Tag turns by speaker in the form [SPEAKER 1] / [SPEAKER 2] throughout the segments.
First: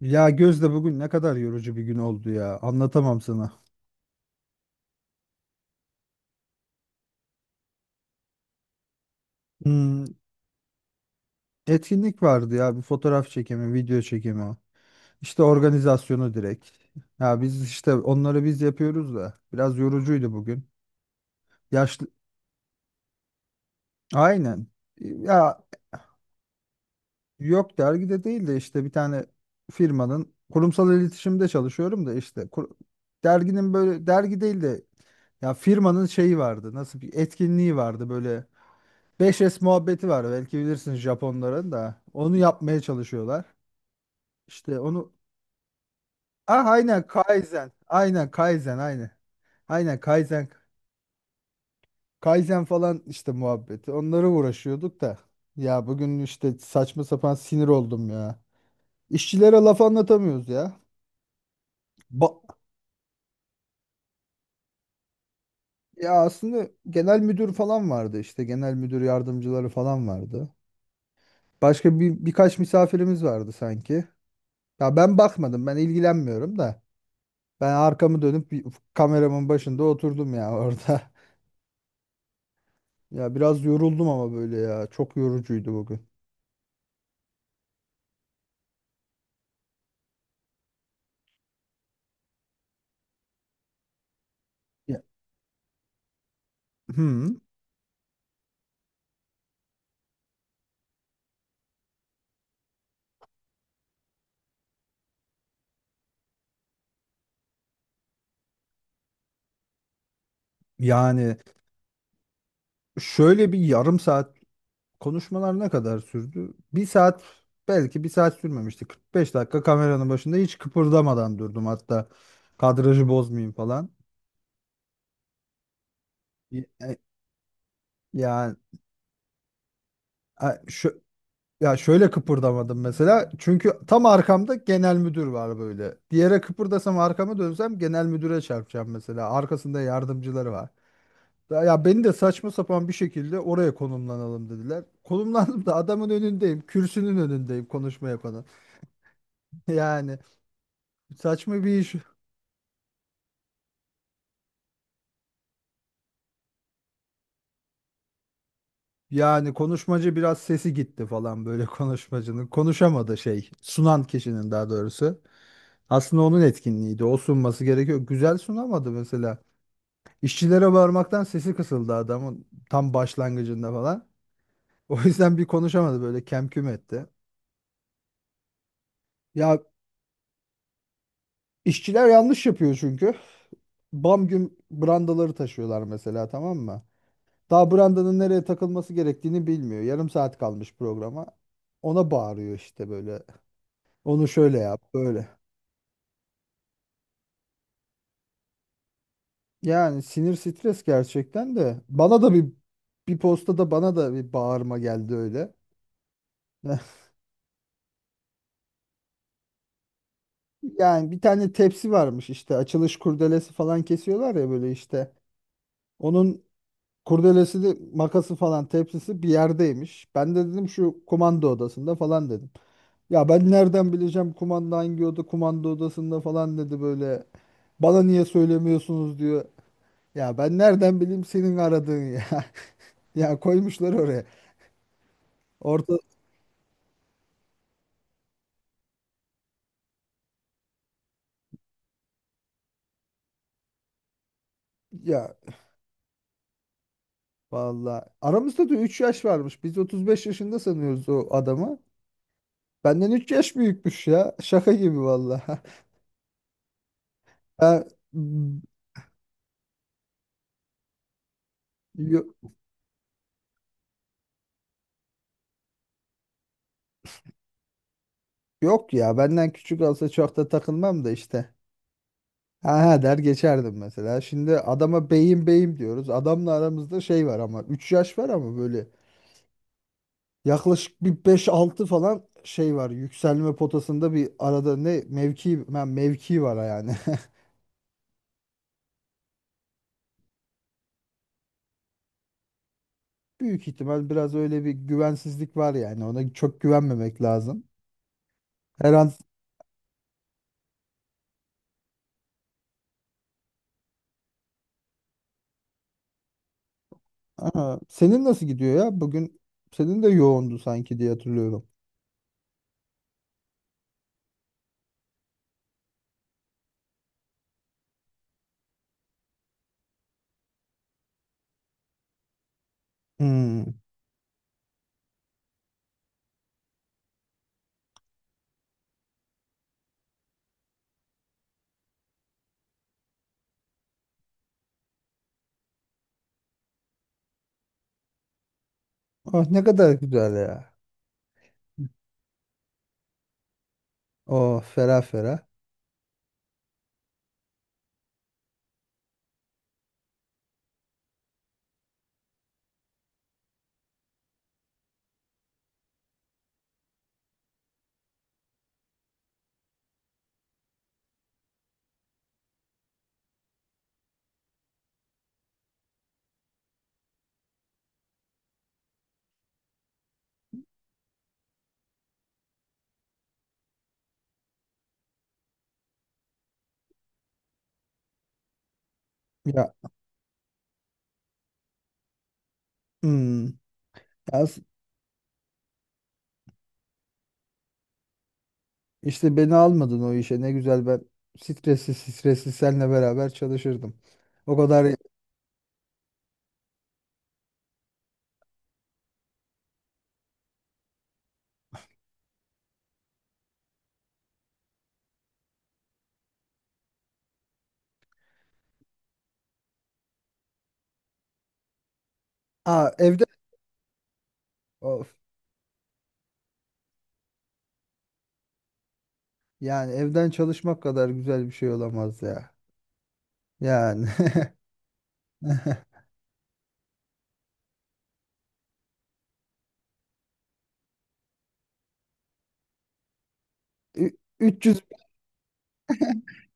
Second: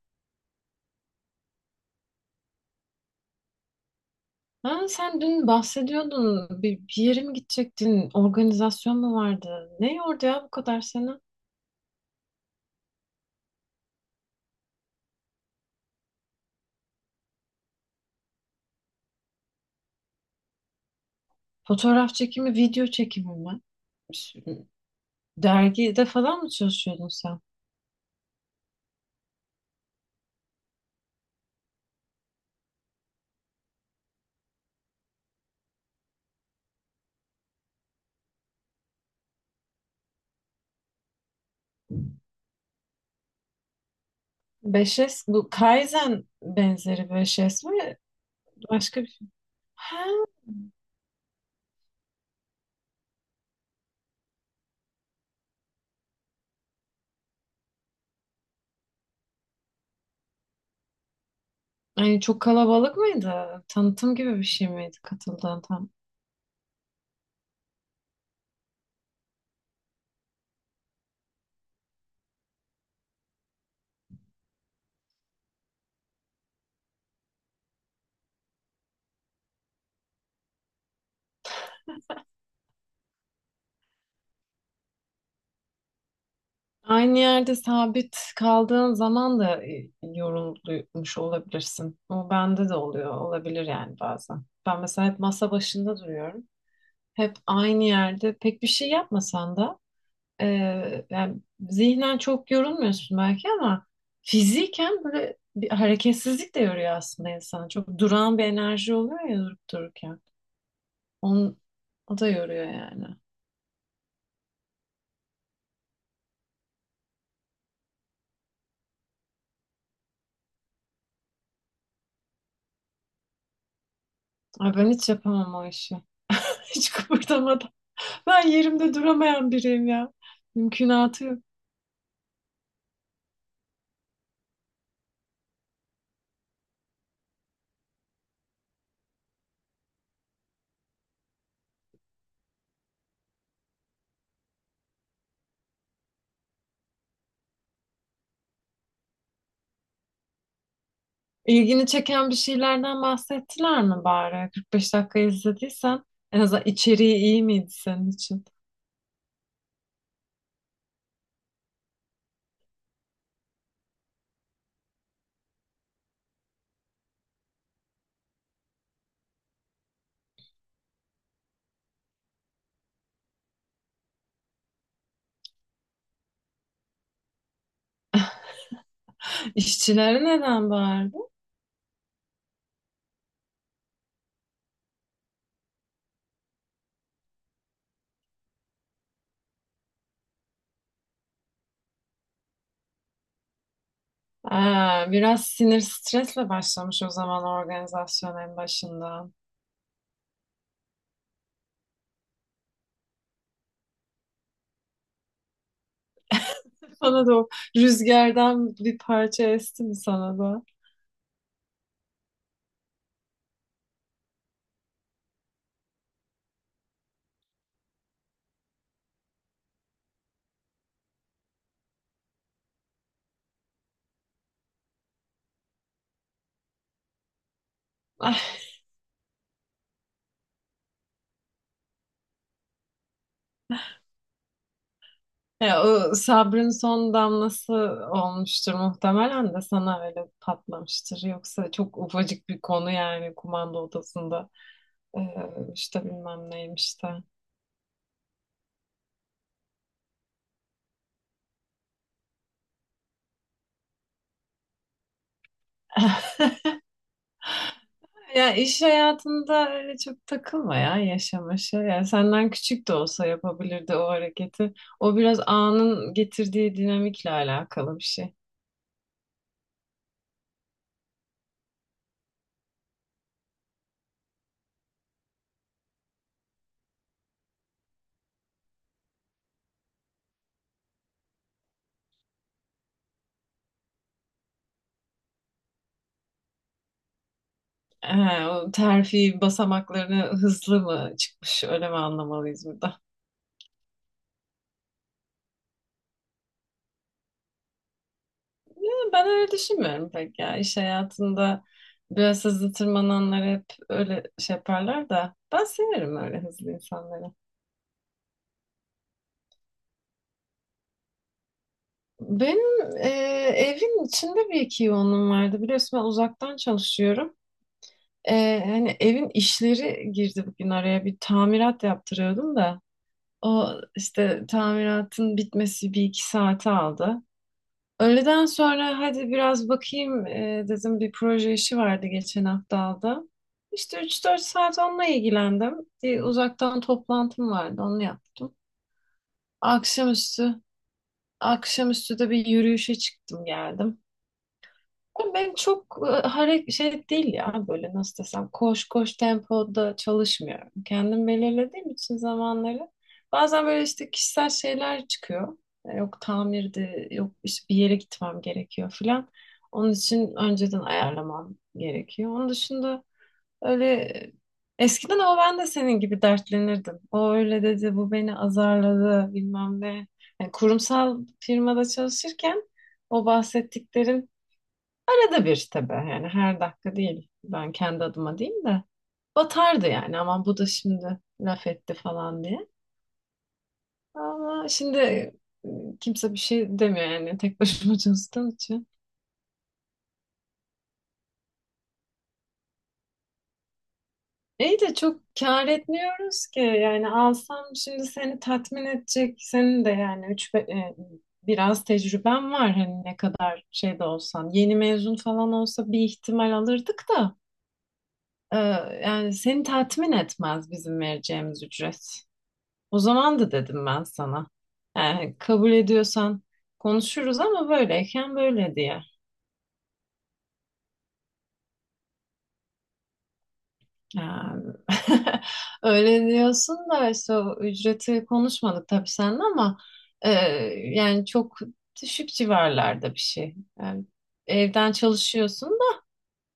[SPEAKER 1] Ya Gözde bugün ne kadar yorucu bir gün oldu ya. Anlatamam sana.
[SPEAKER 2] Ha, sen dün bahsediyordun. Bir yere mi gidecektin? Organizasyon mu vardı? Ne
[SPEAKER 1] Hmm,
[SPEAKER 2] yordu ya bu kadar seni?
[SPEAKER 1] etkinlik vardı ya. Bir fotoğraf çekimi, video çekimi. İşte organizasyonu direkt. Ya biz işte onları biz yapıyoruz da. Biraz yorucuydu bugün. Yaşlı...
[SPEAKER 2] Fotoğraf çekimi, video çekimi mi? Ş-
[SPEAKER 1] Aynen. Ya
[SPEAKER 2] Dergide falan mı çalışıyordun sen?
[SPEAKER 1] yok dergide değil de işte bir tane firmanın kurumsal iletişimde çalışıyorum da derginin böyle dergi değil de ya firmanın şeyi vardı. Nasıl bir etkinliği vardı böyle. Beş s muhabbeti var belki bilirsin Japonların da. Onu yapmaya çalışıyorlar. İşte onu
[SPEAKER 2] 5S, bu Kaizen
[SPEAKER 1] ah aynen
[SPEAKER 2] benzeri 5S
[SPEAKER 1] Kaizen.
[SPEAKER 2] mi?
[SPEAKER 1] Aynen Kaizen
[SPEAKER 2] Başka bir
[SPEAKER 1] aynen.
[SPEAKER 2] şey.
[SPEAKER 1] Aynen
[SPEAKER 2] Ha,
[SPEAKER 1] Kaizen. Kaizen falan işte muhabbeti. Onlara uğraşıyorduk da. Ya bugün işte saçma sapan sinir oldum ya. İşçilere laf anlatamıyoruz ya.
[SPEAKER 2] yani
[SPEAKER 1] Ba-
[SPEAKER 2] çok kalabalık mıydı? Tanıtım gibi bir şey miydi katıldığın?
[SPEAKER 1] Ya aslında genel müdür falan vardı işte. Genel müdür yardımcıları falan vardı. Başka bir birkaç misafirimiz vardı sanki. Ya ben bakmadım, ben ilgilenmiyorum da. Ben arkamı dönüp bir- Kameramın başında oturdum ya orada. Ya biraz yoruldum ama böyle ya. Çok yorucuydu bugün.
[SPEAKER 2] Aynı yerde sabit kaldığın zaman da yorulmuş olabilirsin. O bende de oluyor, olabilir yani bazen. Ben
[SPEAKER 1] Ya,
[SPEAKER 2] mesela hep masa başında duruyorum. Hep
[SPEAKER 1] hmm,
[SPEAKER 2] aynı yerde pek bir şey yapmasan da e, yani zihnen çok yorulmuyorsun belki ama fiziken böyle bir hareketsizlik de yoruyor aslında insanı. Çok duran bir enerji oluyor ya durup dururken.
[SPEAKER 1] yani
[SPEAKER 2] Onun, o da yoruyor yani.
[SPEAKER 1] şöyle bir yarım saat, konuşmalar ne kadar sürdü? Bir saat, belki bir saat sürmemişti. 45 dakika kameranın başında hiç kıpırdamadan durdum hatta. Kadrajı bozmayayım falan.
[SPEAKER 2] Ay ben hiç yapamam o işi. Hiç
[SPEAKER 1] Ya-
[SPEAKER 2] kıpırdamadan. Ben
[SPEAKER 1] Yani,
[SPEAKER 2] yerimde duramayan biriyim ya. Mümkünatı yok.
[SPEAKER 1] ya şöyle kıpırdamadım mesela. Çünkü tam arkamda genel müdür var böyle. Diğere kıpırdasam arkama dönsem genel müdüre çarpacağım mesela. Arkasında yardımcıları var. Ya ya beni de saçma sapan bir şekilde oraya konumlanalım dediler. Konumlandım da adamın önündeyim. Kürsünün önündeyim konuşma yapanın. Yani saçma bir
[SPEAKER 2] İlgini
[SPEAKER 1] iş.
[SPEAKER 2] çeken bir şeylerden bahsettiler mi bari? 45 dakika izlediysen en azından içeriği iyi miydi senin için?
[SPEAKER 1] Yani konuşmacı biraz sesi gitti falan böyle konuşmacının. Konuşamadı şey. Sunan kişinin daha doğrusu. Aslında onun etkinliğiydi. O sunması gerekiyor. Güzel sunamadı mesela. İşçilere bağırmaktan sesi kısıldı adamın tam başlangıcında falan. O yüzden bir konuşamadı böyle kem küm etti. Ya
[SPEAKER 2] İşçilere neden bağırdı?
[SPEAKER 1] işçiler yanlış yapıyor çünkü. Bam güm brandaları taşıyorlar mesela, tamam mı? Daha brandanın nereye takılması gerektiğini bilmiyor. Yarım saat kalmış programa. Ona bağırıyor işte böyle. Onu şöyle yap
[SPEAKER 2] Aa,
[SPEAKER 1] böyle.
[SPEAKER 2] biraz sinir stresle başlamış o zaman organizasyon en başında.
[SPEAKER 1] Yani sinir stres gerçekten de. Bana da bir, postada bana da bir bağırma geldi öyle.
[SPEAKER 2] Sana da o rüzgardan bir parça esti mi sana da?
[SPEAKER 1] Yani bir tane tepsi varmış işte, açılış kurdelesi falan kesiyorlar ya böyle işte. Onun kurdelesi de makası falan tepsisi bir yerdeymiş. Ben de dedim şu kumanda odasında falan dedim. Ya ben nereden bileceğim kumanda hangi oda, kumanda odasında falan dedi böyle. Bana niye
[SPEAKER 2] Ah,
[SPEAKER 1] söylemiyorsunuz diyor. Ya ben nereden bileyim senin aradığın ya. Ya koymuşlar oraya.
[SPEAKER 2] ya
[SPEAKER 1] Orta,
[SPEAKER 2] o sabrın son damlası olmuştur muhtemelen de sana öyle patlamıştır. Yoksa çok ufacık bir konu yani kumanda odasında e,
[SPEAKER 1] ya
[SPEAKER 2] işte bilmem neymiş de.
[SPEAKER 1] vallahi aramızda da 3 yaş varmış. Biz 35 yaşında sanıyoruz o adamı. Benden 3 yaş büyükmüş ya. Şaka gibi vallahi. Ben-
[SPEAKER 2] Ya iş hayatında öyle çok takılma ya yaşamaşa. Yani
[SPEAKER 1] yo-
[SPEAKER 2] senden küçük de olsa yapabilirdi o hareketi. O biraz anın getirdiği dinamikle alakalı bir şey.
[SPEAKER 1] Yok ya, benden küçük olsa çok da takılmam da işte. Ha ha der geçerdim mesela. Şimdi adama beyim beyim diyoruz. Adamla aramızda şey var, ama 3 yaş var ama böyle yaklaşık bir beş altı falan şey var. Yükselme potasında bir arada ne mevki, ben mevki var yani.
[SPEAKER 2] He, o terfi basamaklarını hızlı mı çıkmış öyle mi anlamalıyız burada?
[SPEAKER 1] Büyük ihtimal biraz öyle bir güvensizlik var yani. Ona çok güvenmemek lazım. Her an.
[SPEAKER 2] Ben öyle düşünmüyorum pek ya. İş hayatında biraz hızlı tırmananlar hep öyle şey yaparlar da ben severim öyle hızlı insanları.
[SPEAKER 1] Aa, senin nasıl gidiyor ya? Bugün senin de yoğundu sanki diye hatırlıyorum.
[SPEAKER 2] Benim evin içinde bir iki yoğunluğum vardı. Biliyorsun ben uzaktan çalışıyorum. Hani evin işleri girdi bugün araya. Bir tamirat yaptırıyordum da. O
[SPEAKER 1] Hmm.
[SPEAKER 2] işte tamiratın bitmesi bir iki saate aldı. Öğleden sonra hadi biraz bakayım dedim, bir proje işi vardı geçen hafta aldım. İşte üç dört saat onunla ilgilendim. Bir uzaktan toplantım vardı, onu yaptım.
[SPEAKER 1] Oh, ne kadar güzel
[SPEAKER 2] Akşamüstü,
[SPEAKER 1] ya.
[SPEAKER 2] akşamüstü de bir yürüyüşe çıktım geldim.
[SPEAKER 1] Oh ferah
[SPEAKER 2] Ama
[SPEAKER 1] ferah.
[SPEAKER 2] ben çok hareket şey değil ya, böyle nasıl desem, koş koş tempoda çalışmıyorum. Kendim belirlediğim için zamanları, bazen böyle işte kişisel şeyler çıkıyor. Yok tamirdi, yok işte bir yere gitmem gerekiyor filan. Onun için önceden ayarlamam gerekiyor. Onun dışında öyle eskiden ama ben de senin gibi dertlenirdim. O öyle dedi, bu beni azarladı, bilmem ne. Yani kurumsal firmada çalışırken o bahsettiklerin arada bir tabii, yani her dakika değil. Ben kendi adıma değil de
[SPEAKER 1] Ya,
[SPEAKER 2] batardı yani, ama bu da şimdi laf etti falan diye.
[SPEAKER 1] hmm. Ya s-
[SPEAKER 2] Ama şimdi kimse bir şey demiyor yani, tek başıma çalıştığım için.
[SPEAKER 1] işte beni almadın o işe. Ne güzel, ben stresli stresli seninle beraber çalışırdım. O
[SPEAKER 2] İyi
[SPEAKER 1] kadar.
[SPEAKER 2] de çok kâr etmiyoruz ki yani, alsam şimdi seni tatmin edecek senin de, yani biraz tecrüben var, hani ne kadar şey de olsan, yeni mezun falan olsa bir ihtimal alırdık da e, yani seni tatmin etmez bizim vereceğimiz ücret.
[SPEAKER 1] Aa,
[SPEAKER 2] O
[SPEAKER 1] evde,
[SPEAKER 2] zaman da dedim ben sana.
[SPEAKER 1] of,
[SPEAKER 2] Yani kabul ediyorsan konuşuruz, ama böyleyken böyle diye.
[SPEAKER 1] yani evden çalışmak kadar güzel bir şey olamaz ya. Yani
[SPEAKER 2] Yani öyle diyorsun da, işte o ücreti konuşmadık tabii seninle ama e, yani çok düşük civarlarda bir şey. Yani
[SPEAKER 1] 300,
[SPEAKER 2] evden çalışıyorsun da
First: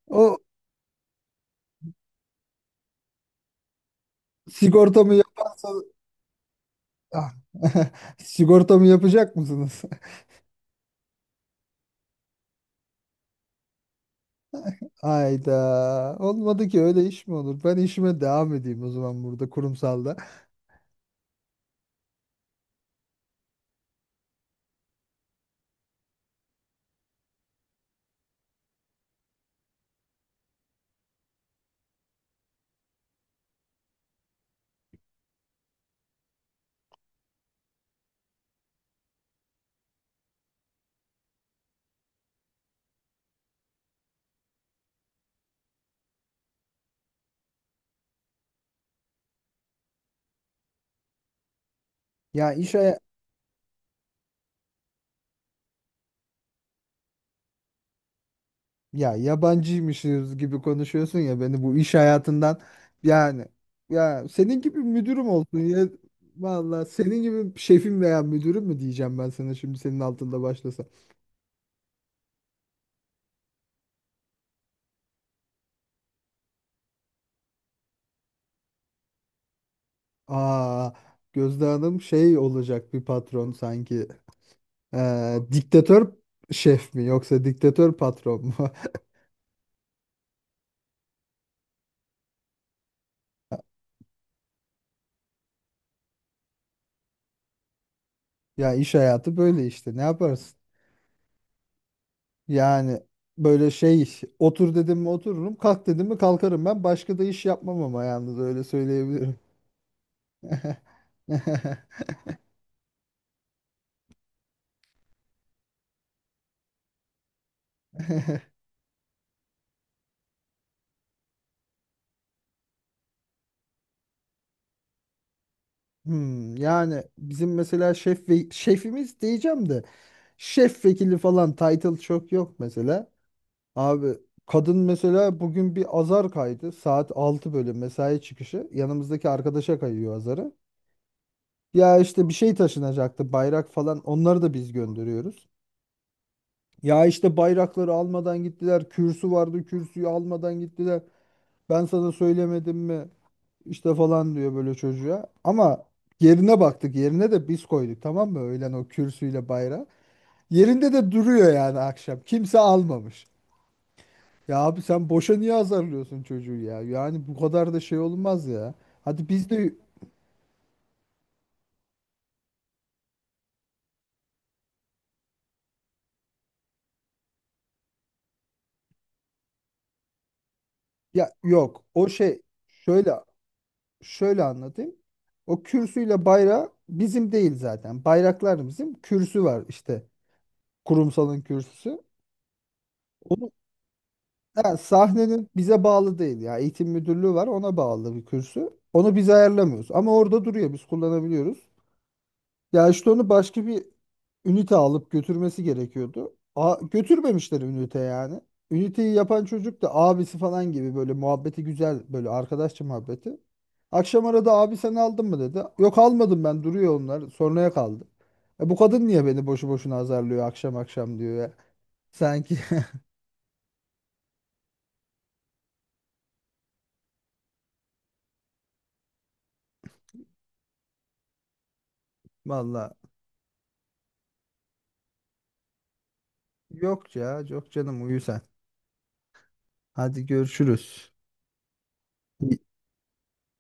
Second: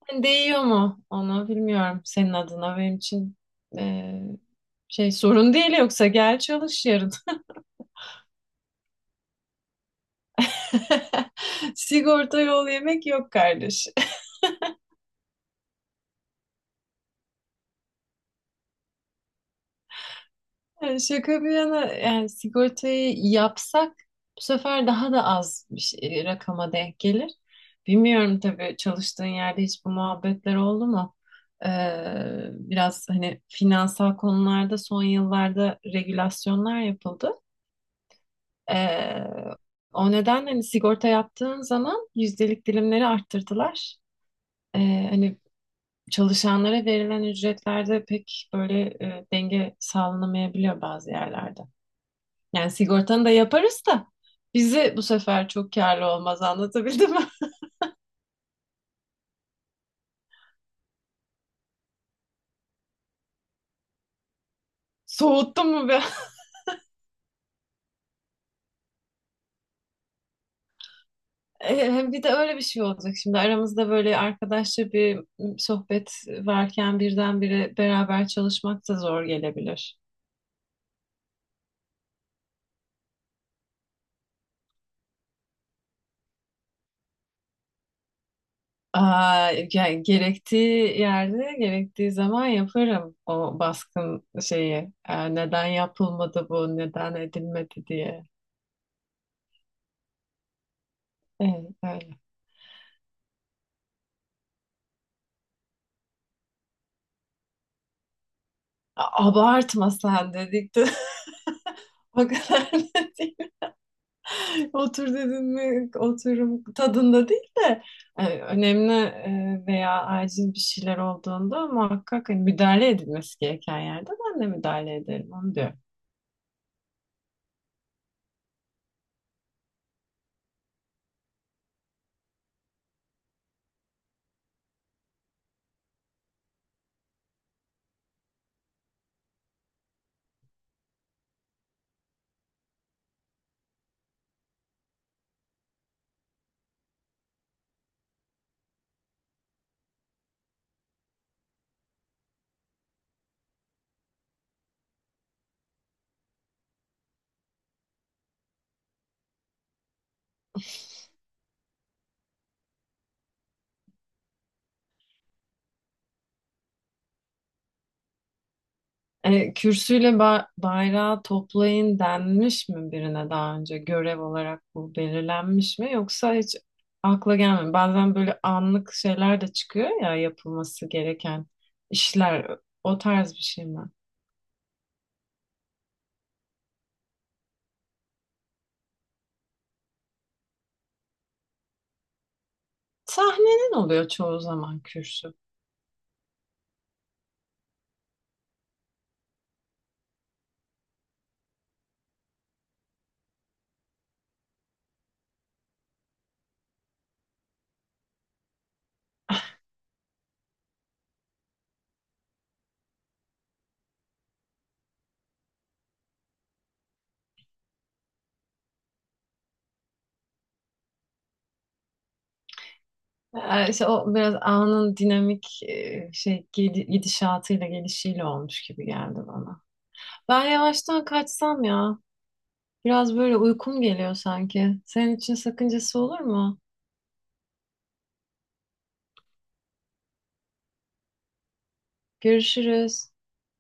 [SPEAKER 2] hani
[SPEAKER 1] o
[SPEAKER 2] değiyor mu, onu bilmiyorum senin adına, benim için e, şey
[SPEAKER 1] sigortamı
[SPEAKER 2] sorun
[SPEAKER 1] yaparsa.
[SPEAKER 2] değil, yoksa gel çalış yarın.
[SPEAKER 1] Ah, sigortamı yapacak mısınız?
[SPEAKER 2] Sigorta yol yemek yok kardeş.
[SPEAKER 1] Ayda olmadı ki öyle iş mi olur? Ben işime devam edeyim o zaman burada kurumsalda.
[SPEAKER 2] Yani şaka bir yana, yani sigortayı yapsak bu sefer daha da az bir rakama denk gelir. Bilmiyorum tabii, çalıştığın yerde hiç bu muhabbetler oldu mu? Biraz hani finansal konularda son yıllarda regülasyonlar yapıldı. Ee, O nedenle hani sigorta yaptığın zaman yüzdelik dilimleri arttırdılar. Hani çalışanlara verilen ücretlerde pek böyle denge sağlanamayabiliyor bazı yerlerde.
[SPEAKER 1] Ya
[SPEAKER 2] Yani
[SPEAKER 1] iş haya-
[SPEAKER 2] sigortanı da yaparız da bizi bu sefer çok karlı olmaz, anlatabildim mi?
[SPEAKER 1] Ya yabancıymışız gibi konuşuyorsun ya, beni bu iş hayatından, yani ya senin gibi müdürüm olsun
[SPEAKER 2] Soğuttum mu
[SPEAKER 1] ya.
[SPEAKER 2] be?
[SPEAKER 1] Vallahi senin gibi şefim veya müdürüm mü diyeceğim ben sana şimdi senin altında başlasam.
[SPEAKER 2] Hem bir de öyle bir şey olacak, şimdi aramızda böyle arkadaşça bir sohbet varken birdenbire beraber çalışmak da zor gelebilir.
[SPEAKER 1] Aa, Gözde Hanım şey olacak, bir patron sanki. Diktatör şef mi yoksa diktatör patron mu?
[SPEAKER 2] Aa, yani gerektiği yerde gerektiği zaman yaparım o baskın şeyi. Neden yapılmadı bu, neden edilmedi diye.
[SPEAKER 1] Ya iş hayatı böyle işte, ne yaparsın?
[SPEAKER 2] Evet, öyle.
[SPEAKER 1] Yani böyle şey, otur dedim mi otururum, kalk dedim mi kalkarım ben. Başka da iş yapmam ama yalnız, öyle söyleyebilirim.
[SPEAKER 2] Abartma sen dedik de o kadar da değil. Otur dedin mi oturum tadında değil de önemli veya acil bir şeyler olduğunda muhakkak hani müdahale edilmesi gereken yerde ben de müdahale ederim, onu diyor.
[SPEAKER 1] Hmm, yani bizim mesela şef ve şefimiz diyeceğim de, şef vekili falan title çok yok mesela. Abi kadın mesela bugün bir azar kaydı. Saat 6 böyle mesai çıkışı. Yanımızdaki arkadaşa kayıyor azarı. Ya işte bir şey taşınacaktı, bayrak falan, onları da biz gönderiyoruz. Ya işte bayrakları almadan gittiler. Kürsü vardı, kürsüyü almadan gittiler. Ben sana söylemedim mi? İşte falan diyor böyle çocuğa. Ama yerine baktık. Yerine de biz koyduk tamam mı? Öğlen o kürsüyle bayrağı. Yerinde de duruyor yani akşam. Kimse almamış. Ya abi sen boşa niye azarlıyorsun çocuğu ya? Yani bu kadar da şey olmaz ya. Hadi biz de,
[SPEAKER 2] Kürsüyle bayrağı toplayın denmiş mi birine, daha önce görev olarak bu belirlenmiş mi, yoksa hiç akla gelmiyor. Bazen böyle anlık şeyler de çıkıyor ya yapılması
[SPEAKER 1] ya
[SPEAKER 2] gereken
[SPEAKER 1] yok. O şey
[SPEAKER 2] işler, o
[SPEAKER 1] şöyle
[SPEAKER 2] tarz bir şey mi?
[SPEAKER 1] Şöyle anlatayım. O kürsüyle bayrağı bizim değil zaten. Bayraklar bizim. Kürsü var işte, kurumsalın kürsüsü. Onu,
[SPEAKER 2] Sahnenin oluyor çoğu
[SPEAKER 1] ha,
[SPEAKER 2] zaman kürsü.
[SPEAKER 1] sahnenin, bize bağlı değil ya. Eğitim müdürlüğü var, ona bağlı bir kürsü. Onu biz ayarlamıyoruz ama orada duruyor, biz kullanabiliyoruz. Ya işte onu başka bir ünite alıp götürmesi gerekiyordu. A, götürmemişler ünite yani. Üniteyi yapan çocuk da abisi falan gibi böyle, muhabbeti güzel, böyle arkadaşça muhabbeti. Akşam arada abi sen aldın mı dedi. Yok almadım ben, duruyor, onlar sonraya kaldı. Bu kadın niye beni boşu boşuna azarlıyor akşam akşam diyor ya. Sanki
[SPEAKER 2] İşte o biraz anın dinamik gidişatıyla gelişiyle olmuş gibi geldi bana. Ben yavaştan kaçsam ya.
[SPEAKER 1] valla.
[SPEAKER 2] Biraz böyle uykum geliyor sanki. Senin için sakıncası olur mu?
[SPEAKER 1] Yok ya, yok canım uyu sen. Hadi görüşürüz.
[SPEAKER 2] Görüşürüz.